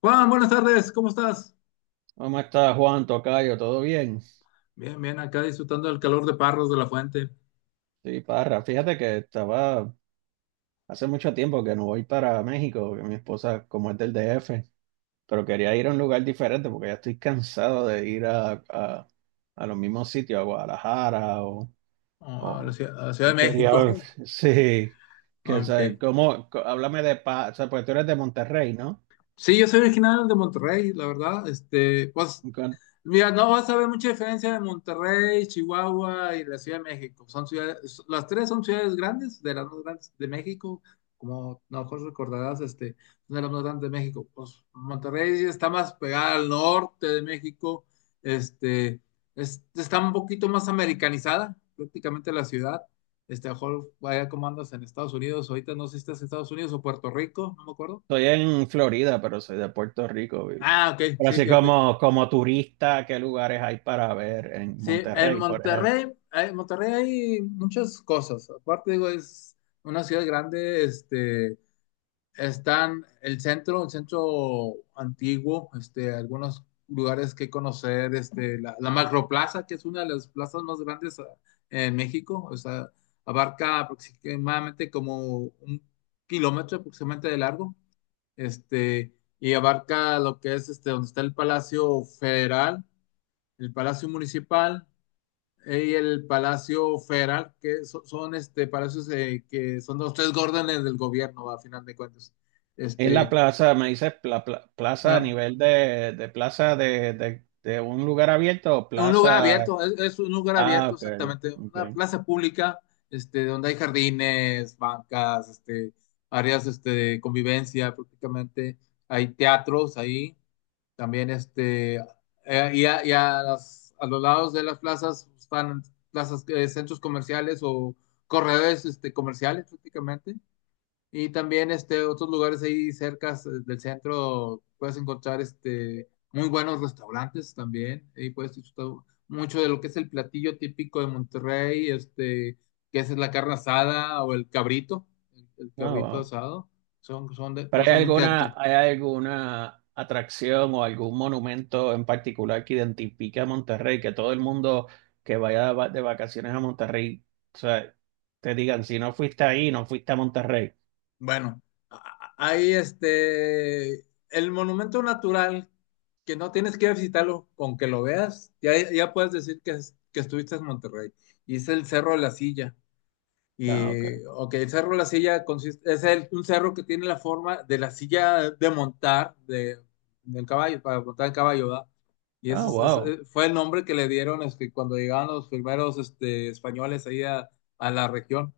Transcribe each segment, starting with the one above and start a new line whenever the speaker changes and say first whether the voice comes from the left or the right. left: Juan, buenas tardes, ¿cómo estás?
right: ¿Cómo estás, Juan Tocayo? ¿Todo bien?
left: Bien, bien, acá disfrutando del calor de Parros de la Fuente.
right: Sí, Parra. Fíjate que estaba hace mucho tiempo que no voy para México, que mi esposa, como es del DF, pero quería ir a un lugar diferente porque ya estoy cansado de ir a los mismos sitios, a Guadalajara
left: Ah, la
right: o-
left: ciudad, a la Ciudad de
right: quería
left: México.
right: ver, sí, que, o
left: Ok.
right: sea, ¿cómo? Co- Háblame de paz, o sea, pues tú eres de Monterrey, ¿no?
left: Sí, yo soy original de Monterrey, la verdad. Pues,
right: Con-
left: mira, no vas a ver mucha diferencia de Monterrey, Chihuahua y la Ciudad de México. Son ciudades, las tres son ciudades grandes, de las más grandes de México, como a lo mejor recordarás, una de las más grandes de México. Pues Monterrey está más pegada al norte de México. este, Está un poquito más americanizada, prácticamente la ciudad. A lo mejor vaya como andas en Estados Unidos, ahorita no sé si estás en Estados Unidos o Puerto Rico, no me acuerdo.
right: Estoy en Florida, pero soy de Puerto Rico.
left: Ah, ok,
right: Pero
left: sí,
right: así
left: fíjate.
right: como, como turista, ¿qué lugares hay para ver en
left: Sí,
right: Monterrey, por ejemplo?
left: En Monterrey hay muchas cosas. Aparte, digo, es una ciudad grande. Están el centro antiguo, algunos lugares que conocer, la Macroplaza, que es una de las plazas más grandes en México. O sea, abarca aproximadamente como un kilómetro aproximadamente de largo, este, y abarca lo que es, donde está el Palacio Federal, el Palacio Municipal, y el Palacio Federal, son palacios, que son los tres órdenes del gobierno, a final de cuentas.
right: Es la
left: Este,
right: plaza, me dices plaza a
left: no.
right: nivel de plaza de un lugar abierto o
left: Un lugar
right: plaza.
left: abierto, es un lugar
right: Ah,
left: abierto
right: ok,
left: exactamente,
right: ok.
left: una plaza pública, donde hay jardines, bancas, áreas de convivencia prácticamente, hay teatros ahí. También y a a los lados de las plazas están plazas, centros comerciales o corredores comerciales prácticamente. Y también otros lugares ahí cerca del centro puedes encontrar muy buenos restaurantes también. Ahí puedes disfrutar mucho de lo que es el platillo típico de Monterrey, que es la carne asada o el
right: Ah,
left: cabrito
right: wow.
left: asado.
right: ¿Pero
left: Cosas muy
right: hay alguna atracción o algún monumento en particular que identifique a Monterrey? Que todo el mundo que vaya de de vacaciones a Monterrey, o sea, te digan, si no fuiste ahí, no fuiste a Monterrey.
left: Bueno, ahí el monumento natural, que no tienes que visitarlo, con que lo veas, ya, ya puedes decir que, que estuviste en Monterrey. Y es el Cerro de la Silla.
right: Ah, ok.
left: Y, ok, el Cerro de la Silla consiste, un cerro que tiene la forma de la silla de montar, de, del caballo, para montar el caballo, ¿verdad? Y ese,
right: Ah,
left: ese
right: wow.
left: fue el nombre que le dieron cuando llegaban los primeros españoles ahí a la región.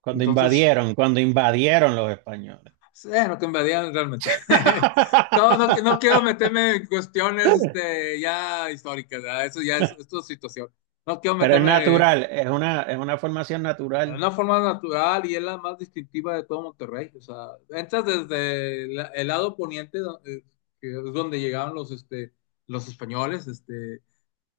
left: Entonces...
right: Cuando invadieron los españoles.
left: Bueno, cambiarían realmente. No, no, no quiero meterme en cuestiones ya históricas, ¿verdad? Eso ya es tu situación. No quiero
right: Pero es
left: meterme en
right: natural, es una formación natural,
left: una forma natural y es la más distintiva de todo Monterrey. O sea, entras desde el lado poniente, que es donde llegaron los españoles. este,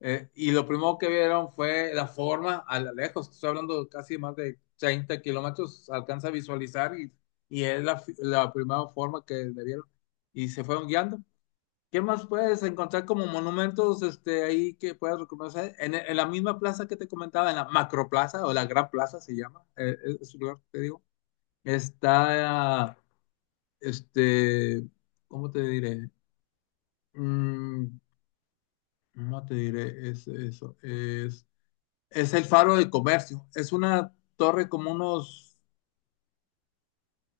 left: eh, Y lo primero que vieron fue la forma a la lejos, estoy hablando de casi más de 30 kilómetros, alcanza a visualizar, y es la la primera forma que le vieron y se fueron guiando. ¿Qué más puedes encontrar como monumentos ahí que puedas reconocer? En la misma plaza que te comentaba, en la Macroplaza o la Gran Plaza se llama, es un lugar, que te digo, está, este, ¿cómo te diré? Mm, no te diré es, eso, es. Es el Faro de Comercio. Es una torre como unos,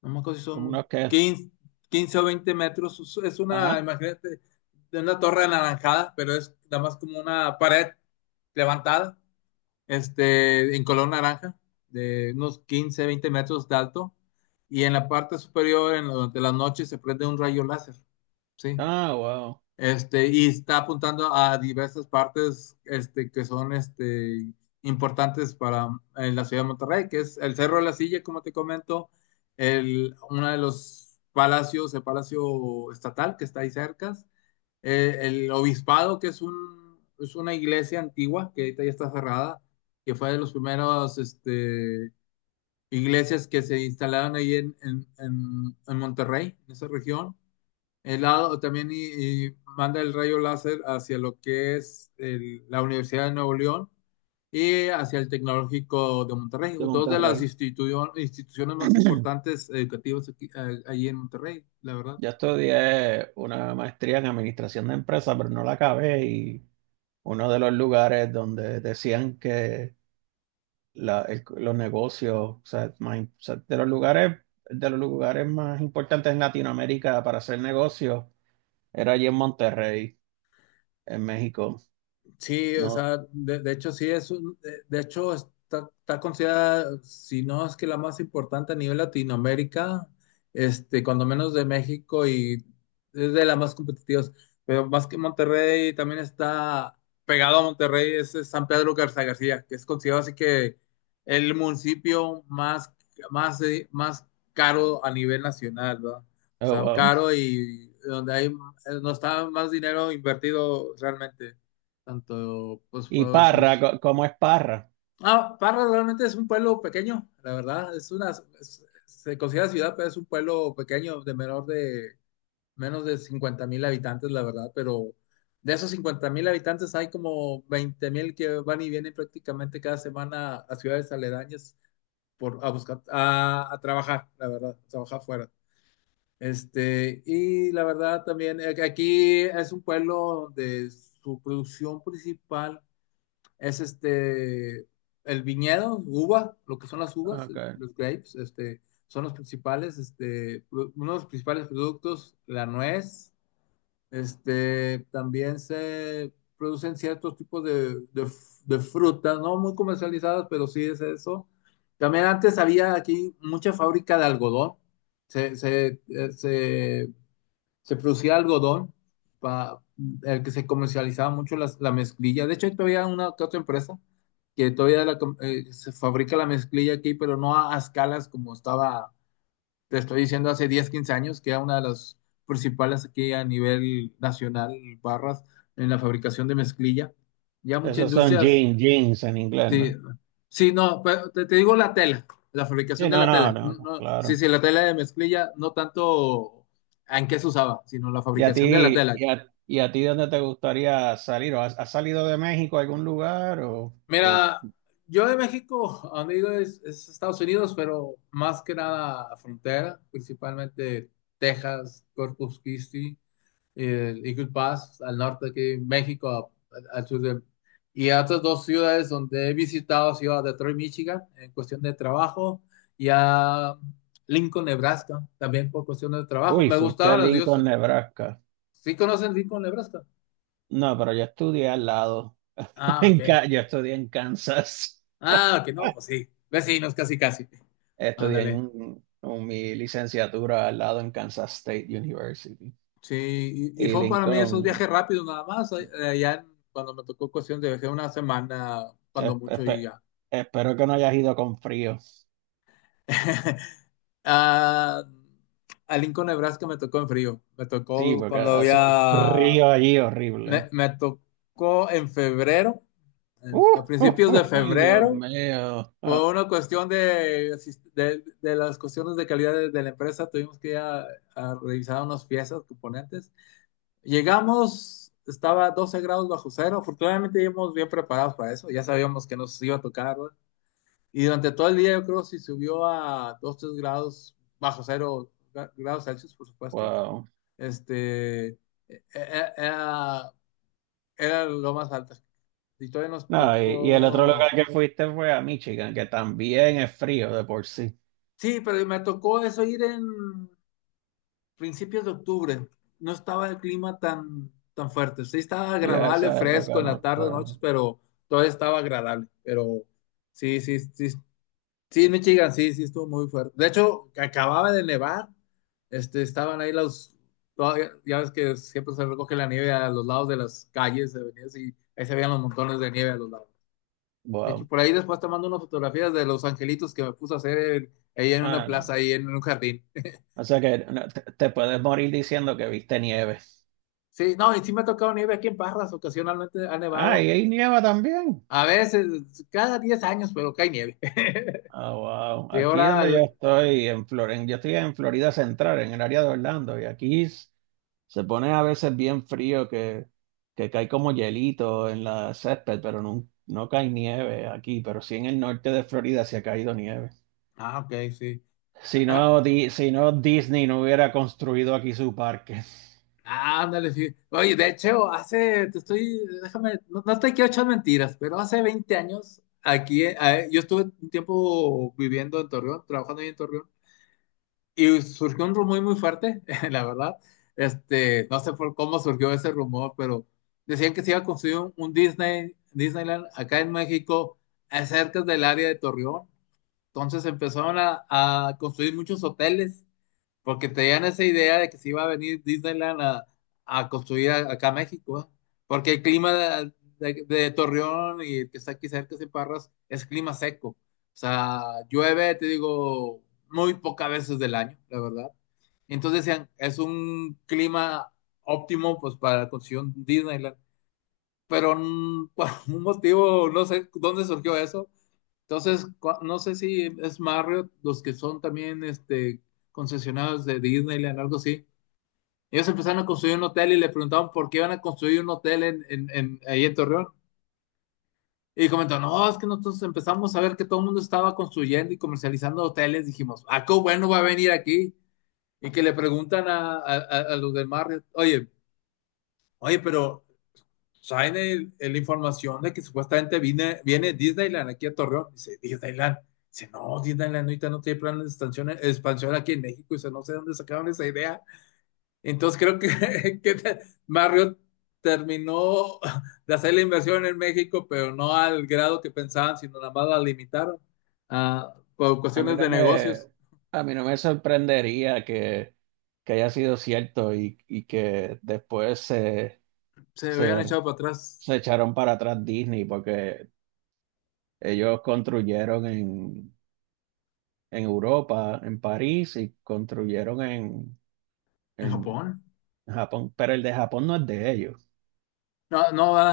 left: no me acuerdo si
right: como
left: son
right: unos que.
left: quince, 15 o 20 metros. Es una,
right: Ajá.
left: imagínate, de una torre anaranjada, pero es nada más como una pared levantada, en color naranja, de unos 15, 20 metros de alto. Y en la parte superior, en, durante la noche, se prende un rayo láser, ¿sí?
right: Ah, wow.
left: Y está apuntando a diversas partes que son importantes para la ciudad de Monterrey, que es el Cerro de la Silla, como te comento, el, uno de los palacios, el Palacio Estatal, que está ahí cerca, el Obispado, que es, un, es una iglesia antigua, que ahorita ya está cerrada, que fue de los primeros iglesias que se instalaron ahí en, en Monterrey, en esa región helado también, y manda el rayo láser hacia lo que es la Universidad de Nuevo León y hacia el Tecnológico de Monterrey,
right: De
left: dos de las
right: Monterrey.
left: instituciones más importantes educativas allí en Monterrey, la verdad.
right: Yo estudié una maestría en administración de empresas, pero no la acabé. Y uno de los lugares donde decían que los negocios, o sea, de los lugares más importantes en Latinoamérica para hacer negocios, era allí en Monterrey, en México.
left: Sí, o
right: No,
left: sea, de hecho sí es de hecho está, está considerada, si no es que la más importante a nivel Latinoamérica, cuando menos de México, y es de las más competitivas, pero más que Monterrey también está pegado a Monterrey, es San Pedro Garza García, que es considerado así que el municipio más, más, más caro a nivel nacional, ¿verdad? O
right: oh,
left: sea,
right: wow.
left: caro y donde hay, no está más dinero invertido realmente. Tanto, pues,
right: Y Parra,
left: sí.
right: ¿cómo es Parra?
left: Ah, Parras realmente es un pueblo pequeño, la verdad. Es una, se considera ciudad, pero es un pueblo pequeño, de menor de, menos de 50 mil habitantes, la verdad. Pero de esos 50 mil habitantes hay como 20 mil que van y vienen prácticamente cada semana a ciudades aledañas por, a buscar, a trabajar, la verdad, a trabajar fuera. Y la verdad también, que aquí es un pueblo donde su producción principal es el viñedo, uva, lo que son las uvas,
right: Ok.
left: los grapes. Son los principales, uno de los principales productos, la nuez, también se producen ciertos tipos de, de frutas, no muy comercializadas, pero sí es eso. También antes había aquí mucha fábrica de algodón, se se producía algodón, pa- el que se comercializaba mucho la mezclilla. De hecho, hay todavía una que otra empresa que todavía se fabrica la mezclilla aquí, pero no a, a escalas como estaba, te estoy diciendo, hace 10, 15 años, que era una de las principales aquí a nivel nacional, barras, en la fabricación de mezclilla. Ya muchas
right: Esos son
left: industrias.
right: jeans, jeans en inglés,
left: Sí,
right: ¿no?
left: sí, no, pero te digo la tela, la fabricación
right: Sí,
left: de
right: no,
left: la
right: no,
left: tela. No,
right: no, no,
left: no, sí,
right: claro.
left: sí, la tela de mezclilla, no tanto en qué se usaba, sino la fabricación de la tela.
right: Y a ti dónde te gustaría salir? ¿O has, has salido de México a algún lugar?
left: Mira, yo de México, a donde he ido es Estados Unidos, pero más que nada frontera, principalmente Texas, Corpus Christi, el Eagle Pass al norte aquí México, al sur de... Y a otras dos ciudades donde he visitado, ciudad de Detroit, Michigan, en cuestión de trabajo, y a Lincoln, Nebraska, también por cuestiones de trabajo.
right: Uy,
left: Me
right: fuiste a
left: gustaban los
right: Lincoln,
left: dioses.
right: Nebraska.
left: ¿Sí conocen Lincoln, Nebraska?
right: No, pero yo estudié al lado.
left: Ah,
right: En,
left: ok.
right: Yo estudié en Kansas.
left: Ah, ok, no, pues sí. Vecinos, casi, casi.
right: Estudié
left: Ándale.
right: en mi licenciatura al lado en Kansas State University.
left: Sí, y
right: Y
left: fue para mí esos
right: Lincoln,
left: viajes rápidos nada más. Cuando me tocó cuestión de viaje una semana, cuando
right: espe-
left: mucho, y
right: espe-
left: ya.
right: espero que no hayas ido con frío.
left: Ah, a Lincoln, Nebraska me tocó en frío. Me
right: Sí,
left: tocó
right: porque
left: cuando
right: hace un
left: había.
right: frío allí
left: Me,
right: horrible.
left: me tocó en febrero,
right: ¡Uf!
left: a principios de
right: ¡Uy, Dios
left: febrero,
right: mío! Ah,
left: por una cuestión de, de las cuestiones de calidad de la empresa, tuvimos que ir a revisar unas piezas, componentes. Llegamos, estaba 12 grados bajo cero. Afortunadamente, íbamos bien preparados para eso. Ya sabíamos que nos iba a tocar, ¿no? Y durante todo el día, yo creo, si subió a dos, 3 grados, bajo cero grados Celsius, por supuesto.
right: wow.
left: este, e- Era, era lo más alto. Y todavía nos
right: No, y el otro lugar
left: tocó.
right: que fuiste fue a Michigan, que también es frío de por sí.
left: Sí, pero me tocó eso ir en principios de octubre. No estaba el clima tan, tan fuerte. Sí, estaba
right: Y a
left: agradable,
right: esa
left: fresco
right: época
left: en
right: no
left: la tarde,
right: está.
left: noches, pero todavía estaba agradable. Pero sí, sí, sí, sí, en Michigan, sí, sí, estuvo muy fuerte. De hecho, acababa de nevar, estaban ahí los, ya ves que siempre se recoge la nieve a los lados de las calles, avenidas, y ahí se veían los montones de nieve a los lados. De hecho,
right: Wow.
left: por ahí después te mando unas fotografías de los angelitos que me puse a hacer ahí en una
right: Ah, no.
left: plaza, ahí en un jardín.
right: O sea que no, te puedes morir diciendo que viste nieve.
left: Sí, no, y sí me ha tocado nieve aquí en Parras, ocasionalmente ha
right: Ah,
left: nevado.
right: y hay nieva también.
left: A veces, cada 10 años, pero cae nieve.
right: Ah, wow.
left: Sí,
right: Aquí
left: ahora,
right: donde yo estoy, en yo estoy en Florida Central, en el área de Orlando, y aquí se pone a veces bien frío que cae como hielito en la césped, pero no, no cae nieve aquí, pero sí en el norte de Florida se ha caído nieve.
left: ah, ok, sí.
right: Si
left: Ah,
right: no, si no, Disney no hubiera construido aquí su parque.
left: ah, ándale, sí. Oye, de hecho, hace, te estoy, déjame, no, no te quiero echar mentiras, pero hace 20 años, aquí, yo estuve un tiempo viviendo en Torreón, trabajando ahí en Torreón, y surgió un rumor muy fuerte, la verdad. No sé por cómo surgió ese rumor, pero decían que se iba a construir un Disney, Disneyland acá en México, cerca del área de Torreón. Entonces empezaron a construir muchos hoteles porque tenían esa idea de que se iba a venir Disneyland a construir acá a México, ¿eh? Porque el clima de, de Torreón y el que está aquí cerca de Parras es clima seco. O sea, llueve, te digo, muy pocas veces del año, la verdad. Entonces decían, es un clima óptimo pues para la construcción Disneyland. Pero por un motivo, no sé dónde surgió eso, entonces, no sé si es Marriott, los que son también concesionados de Disneyland, algo así. Ellos empezaron a construir un hotel y le preguntaban por qué iban a construir un hotel en, ahí en Torreón. Y comentó no, es que nosotros empezamos a ver que todo el mundo estaba construyendo y comercializando hoteles. Dijimos, ah, qué bueno va a venir aquí. Y que le preguntan a, a los de Marriott, oye, oye, pero traen la información de que supuestamente viene, viene Disneyland aquí a Torreón. Dice, Disneyland. Dice, no, Disneyland ahorita no tiene planes de expansión, expansión aquí en México. Dice, no sé dónde sacaron esa idea. Entonces creo que, Marriott terminó de hacer la inversión en México, pero no al grado que pensaban, sino nada más la limitaron por
right: A mí
left: cuestiones
right: no
left: de
right: me,
left: negocios.
right: a mí no me sorprendería que haya sido cierto y que después
left: Se habían
right: se,
left: echado para atrás
right: se echaron para atrás Disney porque ellos construyeron en Europa, en París, y construyeron
left: en
right: en
left: Japón.
right: Japón, pero el de Japón no es de ellos.
left: No, no va.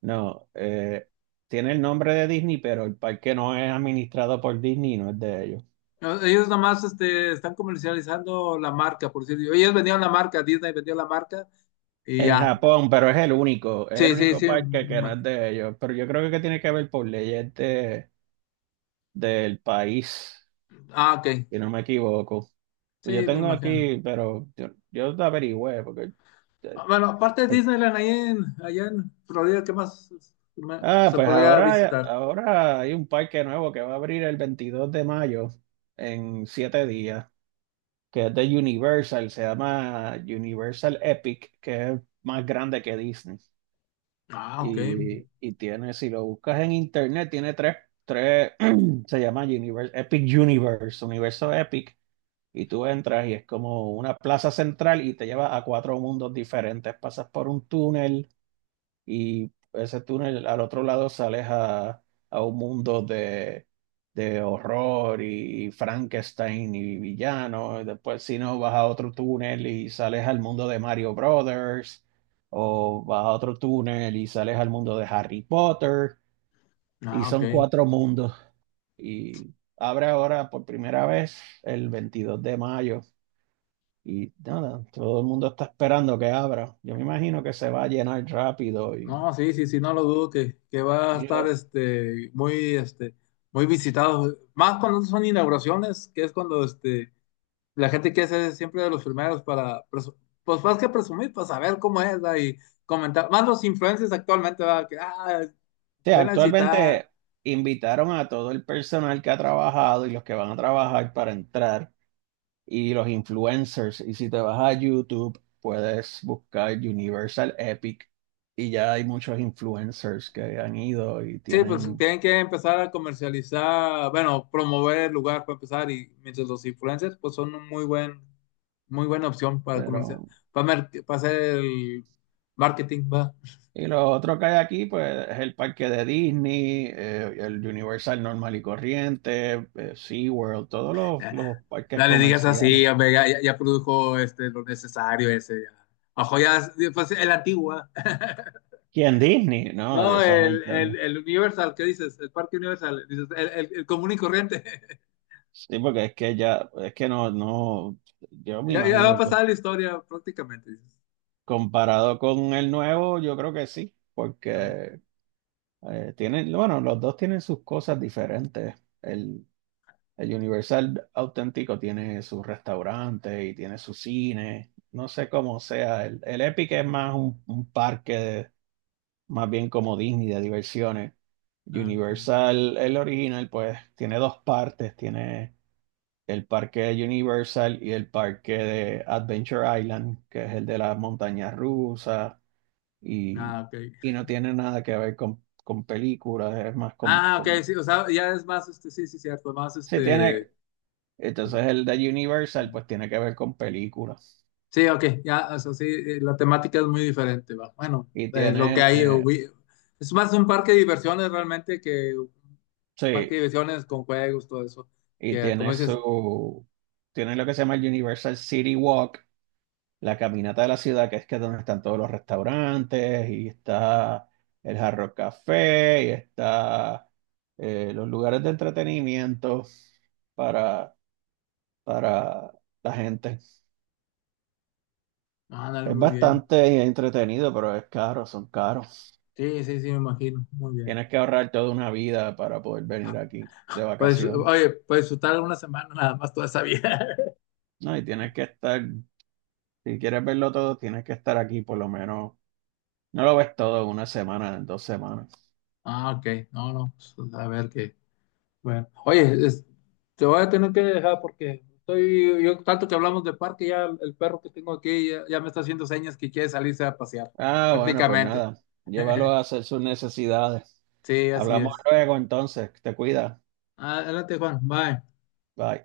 right: No, tiene el nombre de Disney, pero el parque no es administrado por Disney, no es de ellos.
left: No, ellos nomás están comercializando la marca, por decirlo. Ellos vendieron la marca, Disney vendió la marca y
right: En
left: ya.
right: Japón, pero es el
left: Sí, sí,
right: único
left: sí, me
right: parque que no es
left: imagino.
right: de ellos. Pero yo creo que tiene que ver por leyes de, del país,
left: Ah, ok.
right: si no me equivoco. Pues yo
left: Sí, me
right: tengo
left: imagino.
right: aquí, pero yo te averigüé, porque... eh,
left: Ah, bueno, aparte de Disneyland, ahí en, allá en Florida, ¿qué más
right: Ah,
left: se
right: pues
left: podría
right: ahora,
left: visitar?
right: ahora hay un parque nuevo que va a abrir el 22 de mayo en 7 días, que es de Universal, se llama Universal Epic, que es más grande que Disney.
left: Ah, ok.
right: Y tiene, si lo buscas en internet, tiene tres, tres, se llama Universe, Epic Universe, Universo Epic, y tú entras y es como una plaza central y te lleva a 4 mundos diferentes. Pasas por un túnel y ese túnel al otro lado sales a un mundo de horror y Frankenstein y villano. Y después, si no, vas a otro túnel y sales al mundo de Mario Brothers, o vas a otro túnel y sales al mundo de Harry Potter, y
left: Ah, ok.
right: son 4 mundos. Y abre ahora por primera vez el 22 de mayo. Y nada, todo el mundo está esperando que abra. Yo me imagino que se va a llenar rápido. Y,
left: No, sí, sí, sí, no lo dudo que va a estar
right: o
left: muy, muy visitado. Más cuando son inauguraciones, que es cuando la gente quiere ser siempre de los primeros para, pues más que presumir, pues saber cómo es, ¿verdad? Y comentar, más los influencers actualmente, ¿verdad? Que, ah,
right: sea,
left: ven a citar.
right: actualmente invitaron a todo el personal que ha trabajado y los que van a trabajar para entrar y los influencers. Y si te vas a YouTube, puedes buscar Universal Epic y ya hay muchos influencers que han ido y
left: Sí, pues
right: tienen,
left: tienen que empezar a comercializar, bueno, promover el lugar para empezar y mientras los influencers, pues son un muy buen, muy buena opción para comercial,
right: pero...
left: para, para hacer el marketing, va.
right: Y lo otro que hay aquí, pues, es el parque de Disney, el Universal normal y corriente, SeaWorld, todos los parques
left: No le digas
right: comerciales.
left: así, hombre, ya, ya produjo lo necesario ese, ya. Ojo, ya, pues el antiguo, ¿va?
right: ¿Quién Disney? No, de
left: No,
right: esa gente.
left: el Universal, ¿qué dices? El Parque Universal, dices, el común y corriente.
right: Sí, porque es que ya, es que no, no, yo me
left: Ya, ya va a
right: imagino que
left: pasar la historia prácticamente, dices.
right: comparado con el nuevo, yo creo que sí,
left: Ah,
right: porque eh, tienen, bueno, los dos tienen sus cosas diferentes. El, el Universal auténtico tiene su restaurante y tiene su cine. No sé cómo sea. El Epic es más un parque, más bien como Disney de diversiones.
left: ah, ok.
right: Universal, el original, pues tiene dos partes. Tiene el parque de Universal y el parque de Adventure Island, que es el de las montañas rusas. Y,
left: Ah, ok.
right: y no tiene nada que ver con películas, es más
left: Ah, ok,
right: con
left: sí, o sea, ya es más, sí, sí, cierto, más,
right: sí, tiene. Entonces el de Universal pues tiene que ver con películas.
left: sí, ok, ya, o sea, sí, la temática es muy diferente, va. Bueno,
right: Y
left: lo que
right: tiene,
left: hay, es más un parque de diversiones realmente que un parque
right: sí,
left: de diversiones con juegos, todo eso,
right: y
left: que como
right: tiene
left: dices,
right: su, tiene lo que se llama el Universal City Walk, la caminata de la ciudad, que es donde están todos los restaurantes, y está el Hard Rock Café, y está los lugares de entretenimiento para, para la gente.
left: ándale,
right: Es
left: muy bien.
right: bastante entretenido, pero es caro, son caros.
left: Sí, sí, sí, me imagino, muy bien.
right: Tienes que ahorrar toda una vida para poder venir aquí de
left: Para
right: vacaciones.
left: oye, para disfrutar una semana nada más toda esa vida.
right: No, y tienes que estar, si quieres verlo todo, tienes que estar aquí por lo menos. No lo ves todo en una semana, en dos semanas.
left: Ah, ok. No, no. Pues, a ver qué. Bueno. Oye, te voy a tener que dejar porque estoy, yo tanto que hablamos de parque, ya el perro que tengo aquí ya, ya me está haciendo señas que quiere salirse a pasear,
right: Ah, bueno, pues
left: prácticamente.
right: nada. Llévalo a hacer sus necesidades.
left: Sí, así
right: Hablamos
left: es.
right: luego entonces. Te cuida.
left: Adelante, Juan. Bye.
right: Bye.